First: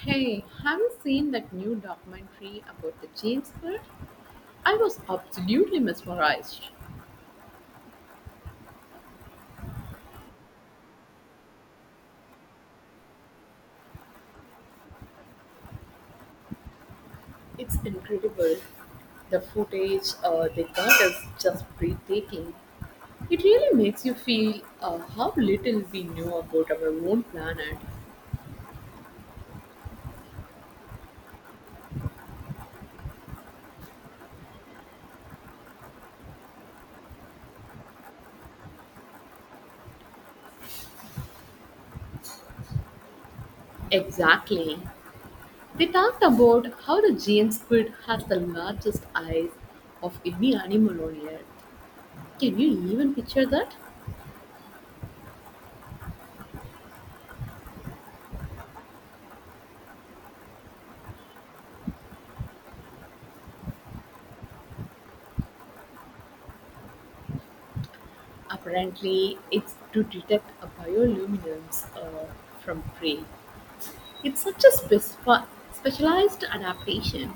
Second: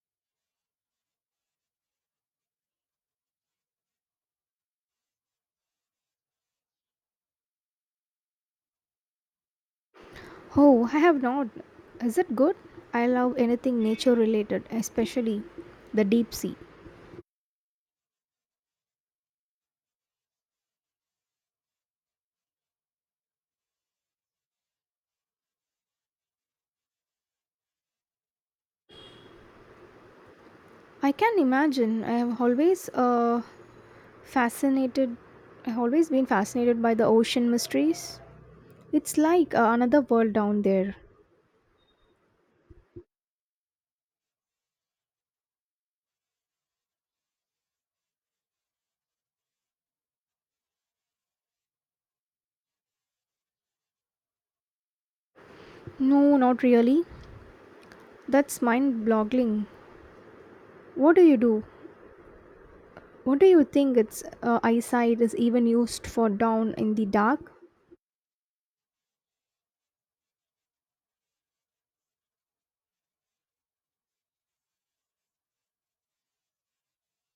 Hey, have you seen that new documentary about the James Bird? I was absolutely mesmerized. Oh, I have not. Is it good? I love anything nature related, especially the deep sea. It's incredible. The footage they got is just breathtaking. It really makes you feel how little we know about our own planet. I can imagine. I have always fascinated. I've always been fascinated by the ocean mysteries. It's like another world down there. Exactly. They talked about how the James Squid has the largest eyes of any animal on Earth. Can you even picture that? No, not really. That's mind-boggling. What do you do? What do you think its eyesight is even used for down in the dark? Apparently, it's to detect a bioluminescence from prey. It's such a specialized adaptation.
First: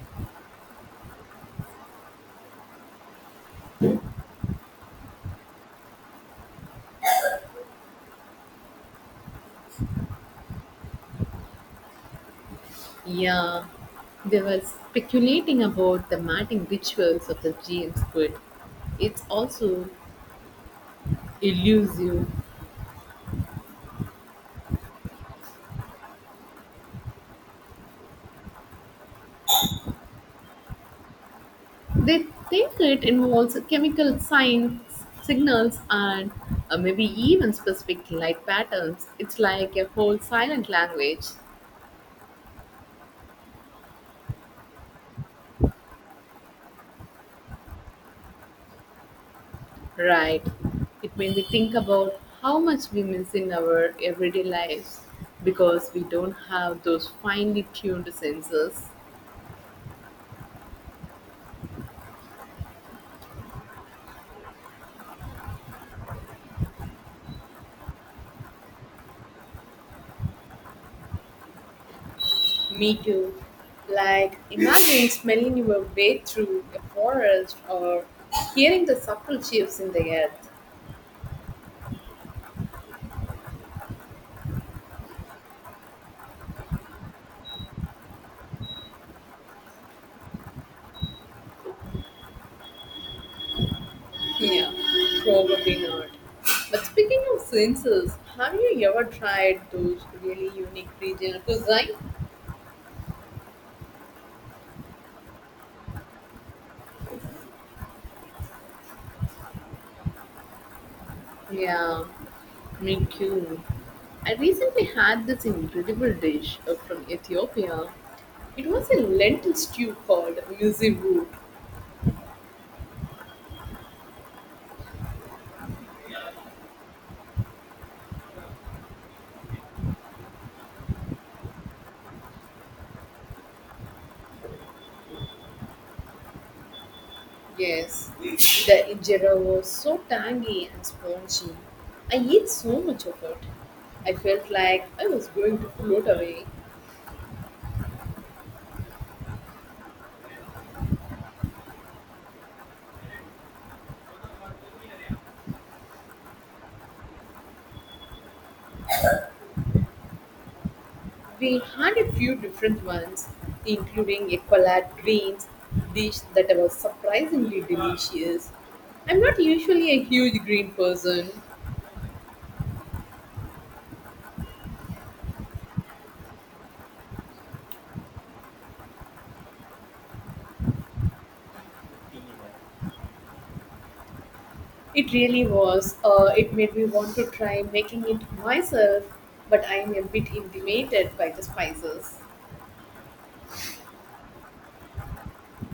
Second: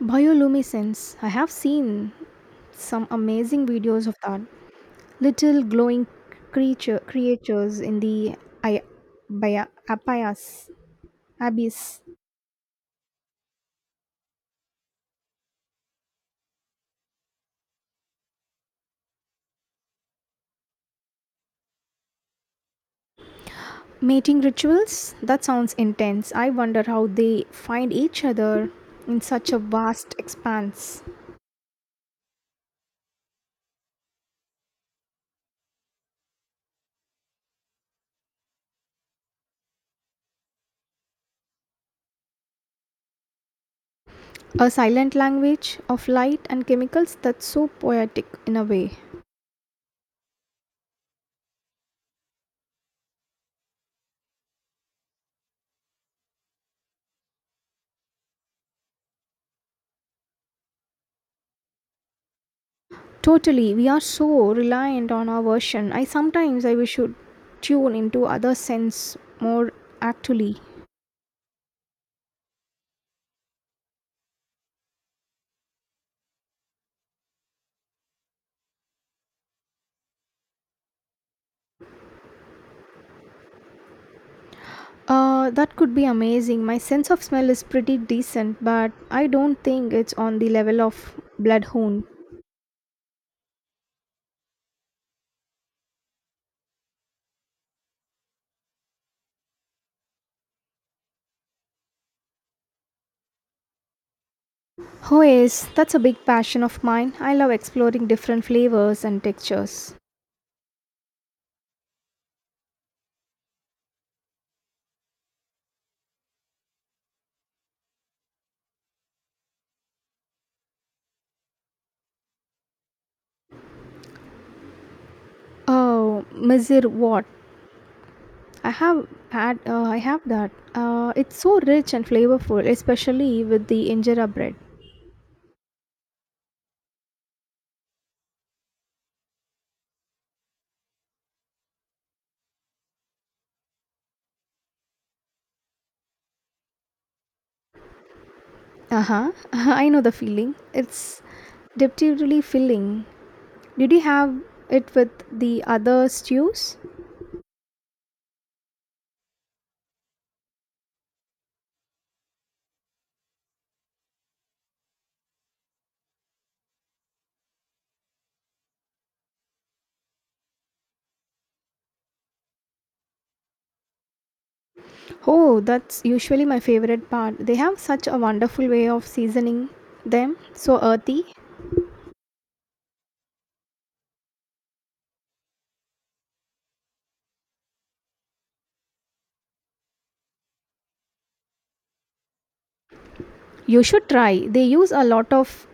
Bioluminescence. I have seen some amazing videos of that. Little glowing creatures in the I, by, abyss, abyss. Yeah, they were speculating about the mating rituals of the giant squid. It's also elusive. Mating rituals? That sounds intense. I wonder how they find each other in such a vast expanse. They think it involves signals, and maybe even specific light patterns. It's like a whole silent language. A silent language of light and chemicals, that's so poetic in a way. Right. It made me think about how much we miss in our everyday lives because we don't have those finely tuned senses. Totally, we are so reliant on our version. I sometimes I wish should tune into other sense more actually. Me too. Like, imagine smelling your way through a forest or hearing the subtle shifts in the earth. That could be amazing. My sense of smell is pretty decent, but I don't think it's on the level of bloodhound. Yeah, probably not. But speaking of senses, have you ever tried those really unique regional cuisine? Oh, yes, that's a big passion of mine. I love exploring different flavors and textures. Yeah, me too. I recently had this incredible dish from Ethiopia. It was a lentil stew called muziboot. Oh, Mizir what? I have that. It's so rich and flavorful, especially with the injera bread. Yes, the injera was so tangy and spongy. I ate so much of it. I felt like I was going to float away. Uh huh. I know the feeling. It's deceptively filling. Did you have it with the other stews? We had a few different ones, including a collard greens dish that was surprisingly delicious. I'm not usually a huge green person. Oh, that's usually my favorite part. They have such a wonderful way of seasoning them, so earthy. It really was. It made me want to try making it myself, but I am a bit intimidated by the spices. You should try. They use a lot of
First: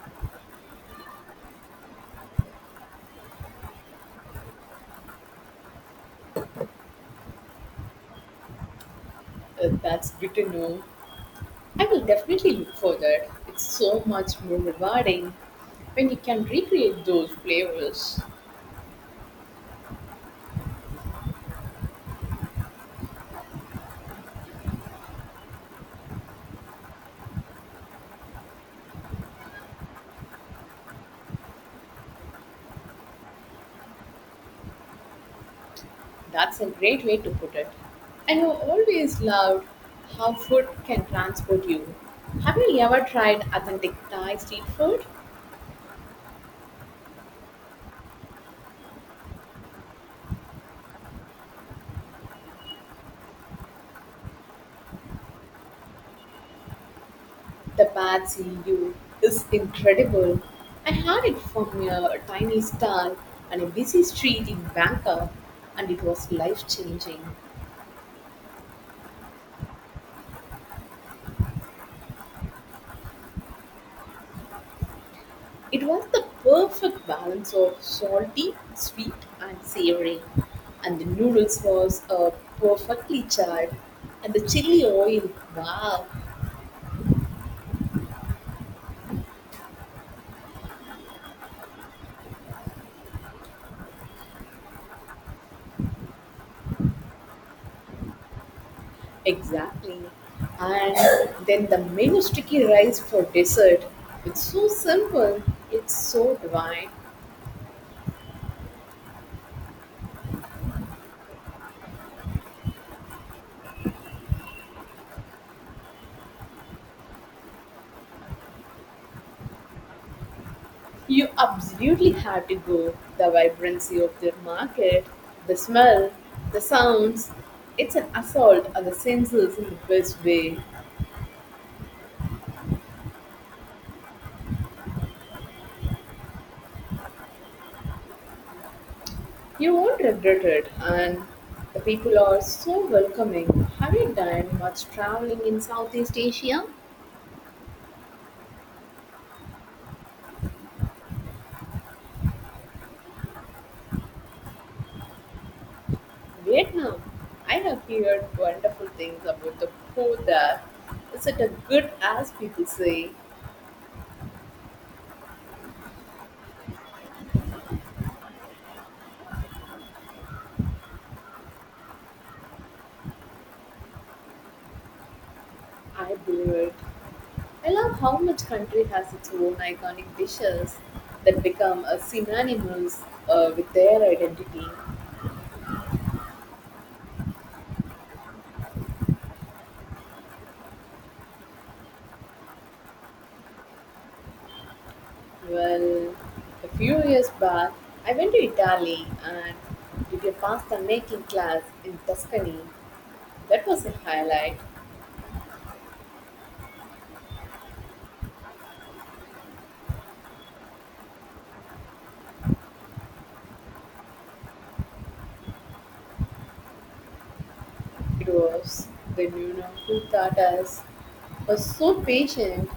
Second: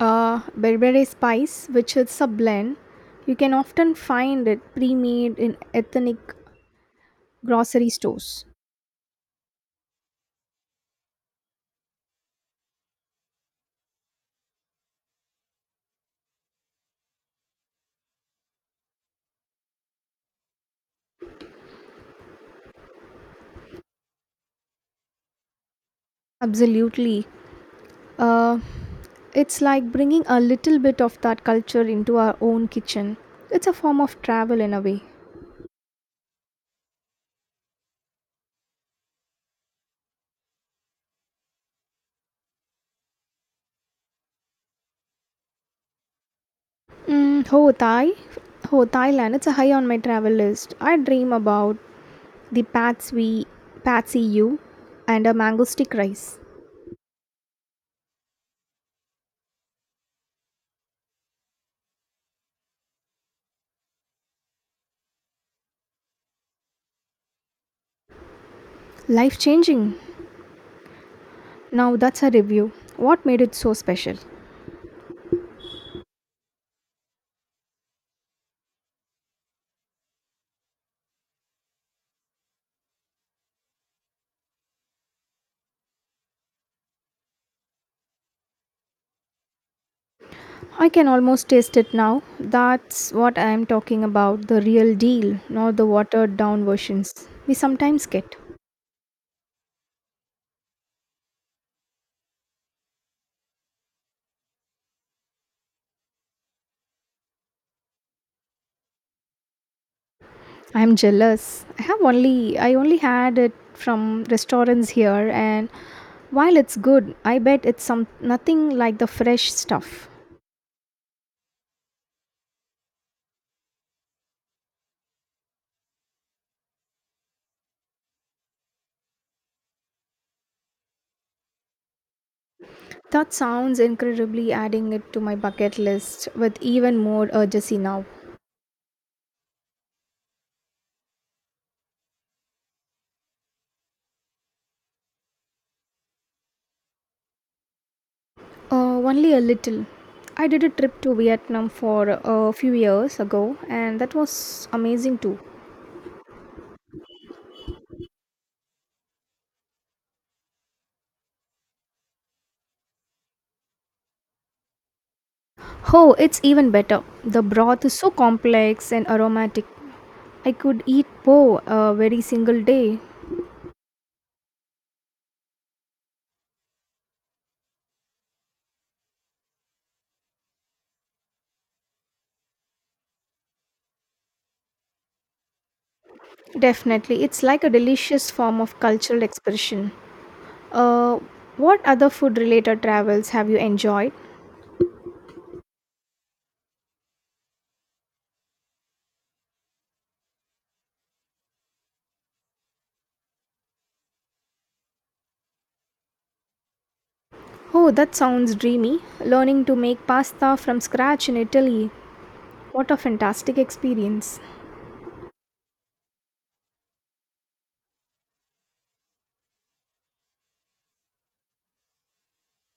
berbere spice, which is a blend. You can often find it pre made in ethnic grocery stores. That's good to know. I will definitely look for that. It's so much more rewarding when you can recreate those flavors. Absolutely. Uh, it's like bringing a little bit of that culture into our own kitchen. It's a form of travel in a way. That's a great way to put it. I have always loved how food can transport you. Have you ever tried authentic Thai street food? Mm, Ho Thai. Oh, Thailand. It's a high on my travel list. I dream about the patsy U, and a mango stick rice. The Patsy U is incredible. I had it from a tiny stall on a busy street in Bangkok, and it was life changing. Life changing. Now that's a review. What made it so special? It was the perfect balance of salty, sweet, and savory, and the noodles was perfectly charred, and the chili oil, wow, I can almost taste it now. That's what I am talking about, the real deal, not the watered down versions we sometimes get. exactly. And then the menu sticky rice for dessert. It's so simple, it's so divine. I am jealous. I have only I only had it from restaurants here and while it's good, I bet it's some nothing like the fresh stuff. You absolutely have to go. The vibrancy of their market, the smell, the sounds. It's an assault on the senses in the best way. That sounds incredibly, adding it to my bucket list with even more urgency now. You won't regret it, and the people are so welcoming. Have you done much traveling in Southeast Asia? Only a little. I did a trip to Vietnam for a few years ago and that was amazing too. Vietnam. I have heard wonderful things about the food there. Is it as good as people say? Oh, it's even better. The broth is so complex and aromatic. I could eat po a very single day. I believe it. I love how much country has its own iconic dishes that become synonymous with their identity. Definitely, it's like a delicious form of cultural expression. Uh, what other food related travels have you enjoyed? Well, a few years back, I went to Italy and did a pasta making class in Tuscany. That was a highlight. Oh, that sounds dreamy. Learning to make pasta from scratch in Italy. What a fantastic experience. It was the who taught us was so patient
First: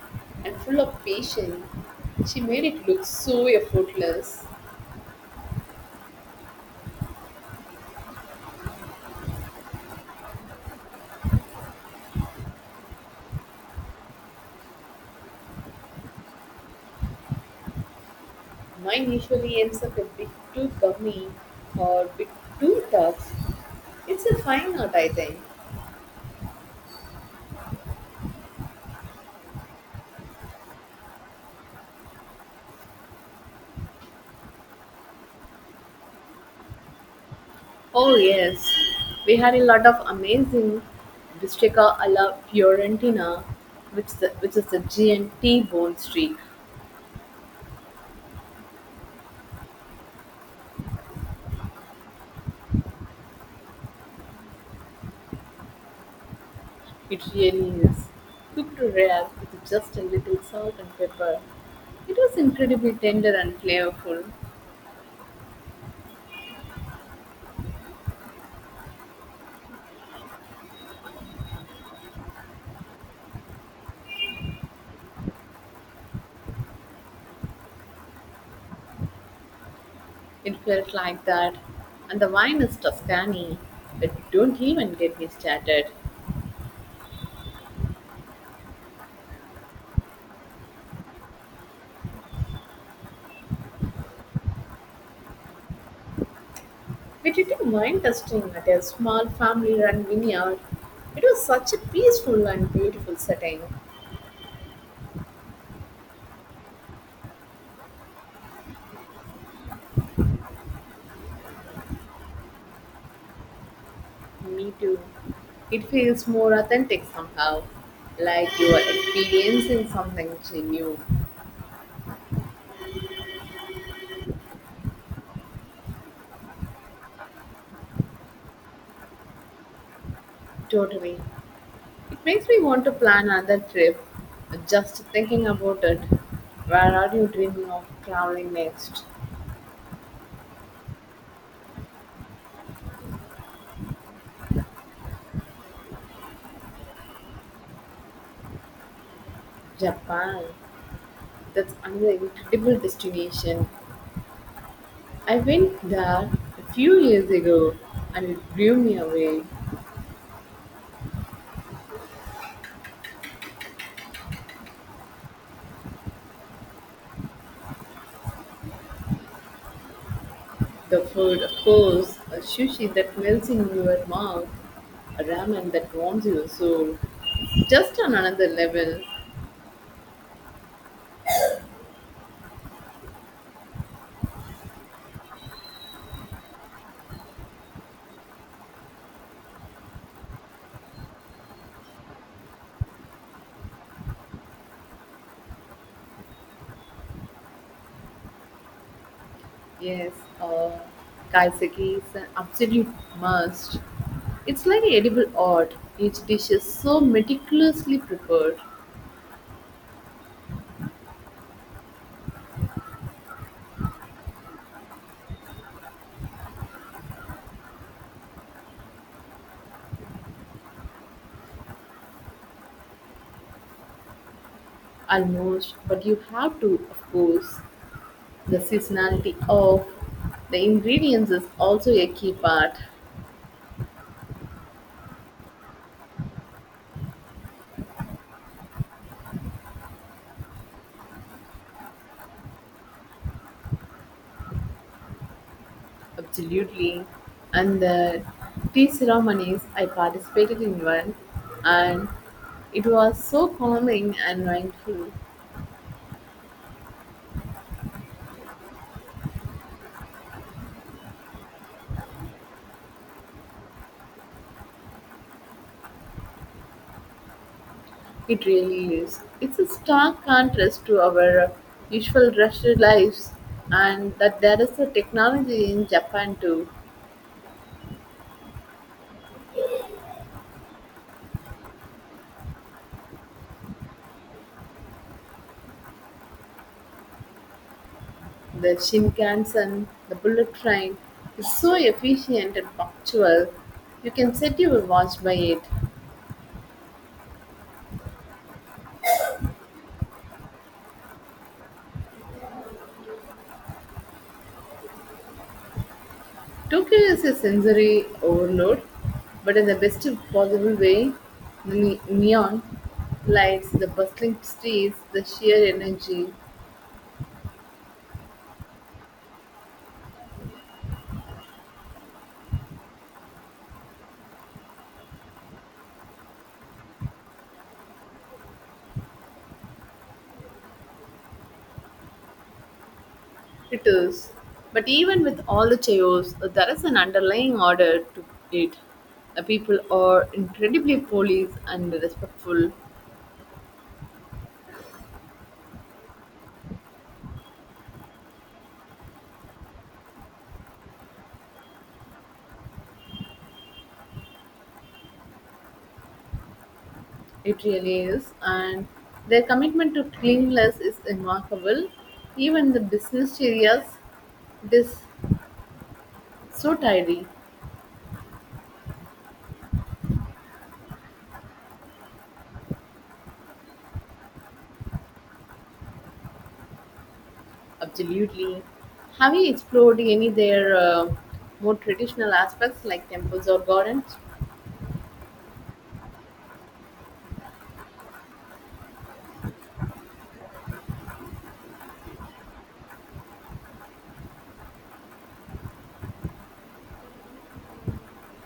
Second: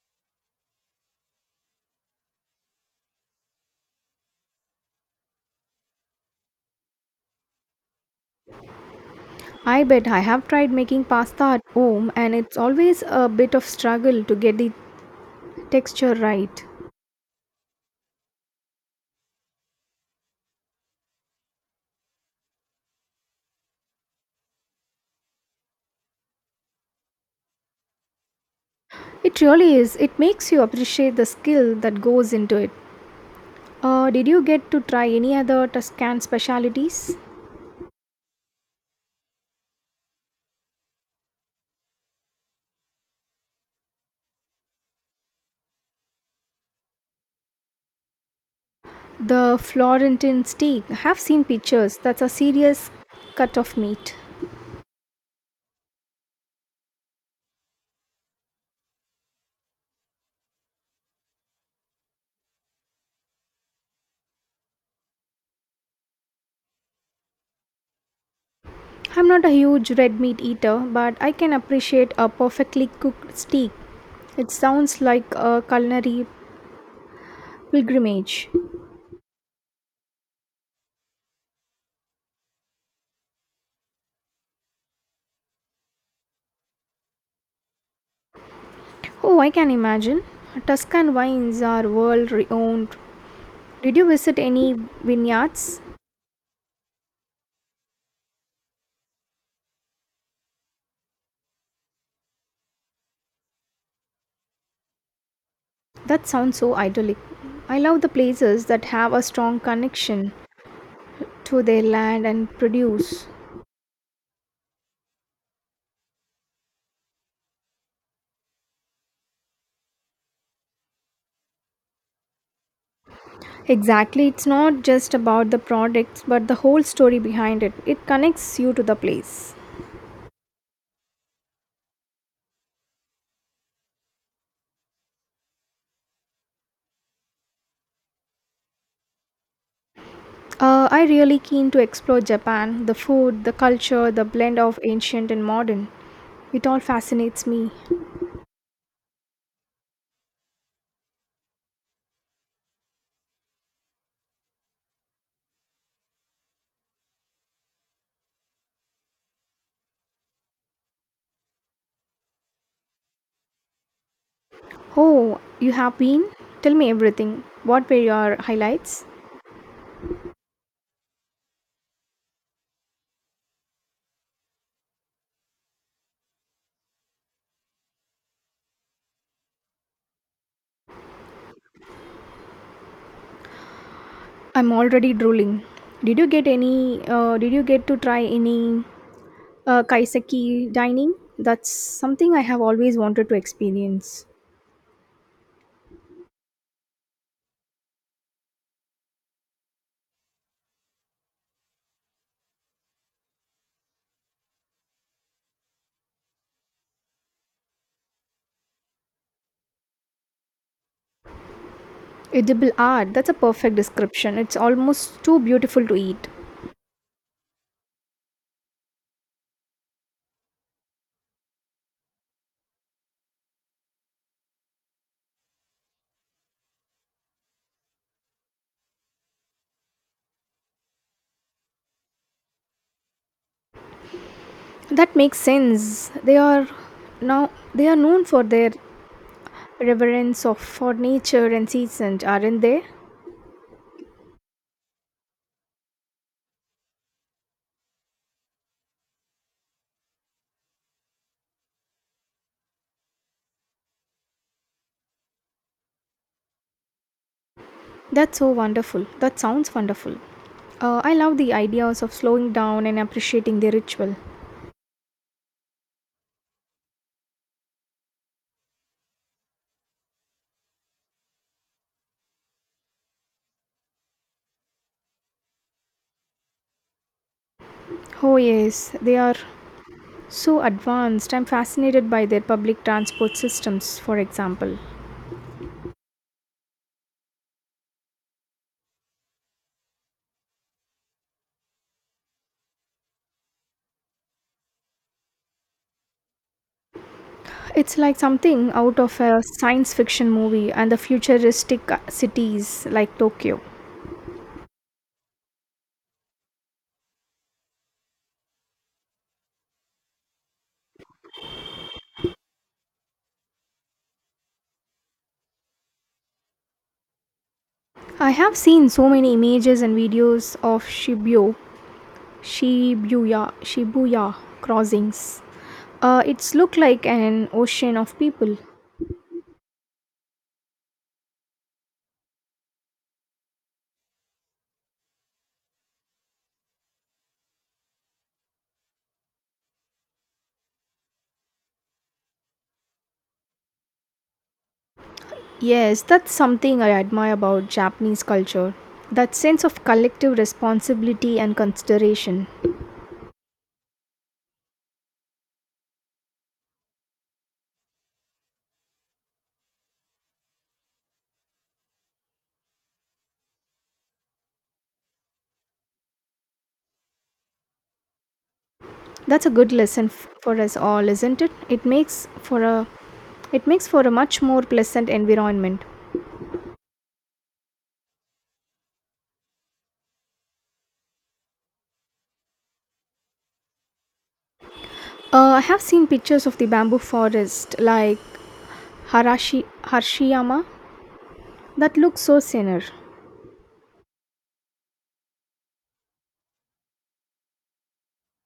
and full of patience. She made it look so effortless. I bet I have tried making pasta at home and it's always a bit of struggle to get the texture right. Mine usually ends up a bit too gummy or bit too tough. It's a fine art, I think. It really is. It makes you appreciate the skill that goes into it. Did you get to try any other Tuscan specialities? Oh, yes. We had a lot of amazing bistecca alla Fiorentina, which is a giant T-bone steak. The Florentine steak. I have seen pictures. That's a serious cut of meat. It really is. Cooked rare with just a little salt and pepper. It was incredibly tender and flavorful. I'm not a huge red meat eater, but I can appreciate a perfectly cooked steak. It sounds like a culinary pilgrimage. It felt like that. And the wine is Tuscany, but don't even get me started. Oh, I can imagine. Tuscan wines are world renowned. Did you visit any vineyards? We did a wine tasting at a small family run vineyard. It was such a peaceful and beautiful setting. That sounds so idyllic. I love the places that have a strong connection to their land and produce. Me too. It feels more authentic somehow, like you are experiencing something new. Exactly, it's not just about the products, but the whole story behind it. It connects you to the place. Totally. It makes me want to plan another trip, just thinking about it. Where are you dreaming of traveling next? I really keen to explore Japan, the food, the culture, the blend of ancient and modern. It all fascinates me. Japan. That's another incredible destination. I went there a few years ago and it blew me away. Oh, you have been? Tell me everything. What were your highlights? The food, of course, a sushi that melts in your mouth, a ramen that warms your soul. Just on another level, I'm already drooling. Did you get to try any kaiseki dining? That's something I have always wanted to experience. yes, uh, kaiseki is an absolute must. It's like edible art. Each dish is so meticulously prepared, Edible art. That's a perfect description. It's almost too beautiful to eat. almost, but you have to, of course. The seasonality of the ingredients is also a key part. That makes sense. They are Now they are known for their reverence of for nature and seasons, aren't they? Absolutely. And the tea ceremonies, I participated in one, and it was so calming and mindful. That's so wonderful. That sounds wonderful. I love the ideas of slowing down and appreciating the ritual. It really is. It's a stark contrast to our usual rushed lives, and that there is a technology in Japan too. Oh, yes, they are so advanced. I'm fascinated by their public transport systems, for example. The Shinkansen, the bullet train, is so efficient and punctual. You can set your watch by it. It's like something out of a science fiction movie, and the futuristic cities like Tokyo. Tokyo is a sensory overload, but in the best possible way. The neon lights, the bustling streets, the sheer energy. I have seen so many images and videos of Shibuya crossings. It's look like an ocean of people. It is. But even with all the chaos, there is an underlying order to it. The people are incredibly polite and respectful. Yes, that's something I admire about Japanese culture. That sense of collective responsibility and consideration. It really is. And their commitment to cleanliness is remarkable. Even the business areas, it is so tidy. That's a good lesson for us all, isn't it? It makes for a much more pleasant environment. Absolutely. Have you explored any their more traditional aspects like temples or gardens? I have seen pictures of the bamboo forest like Harashi Harshiyama that look so serene.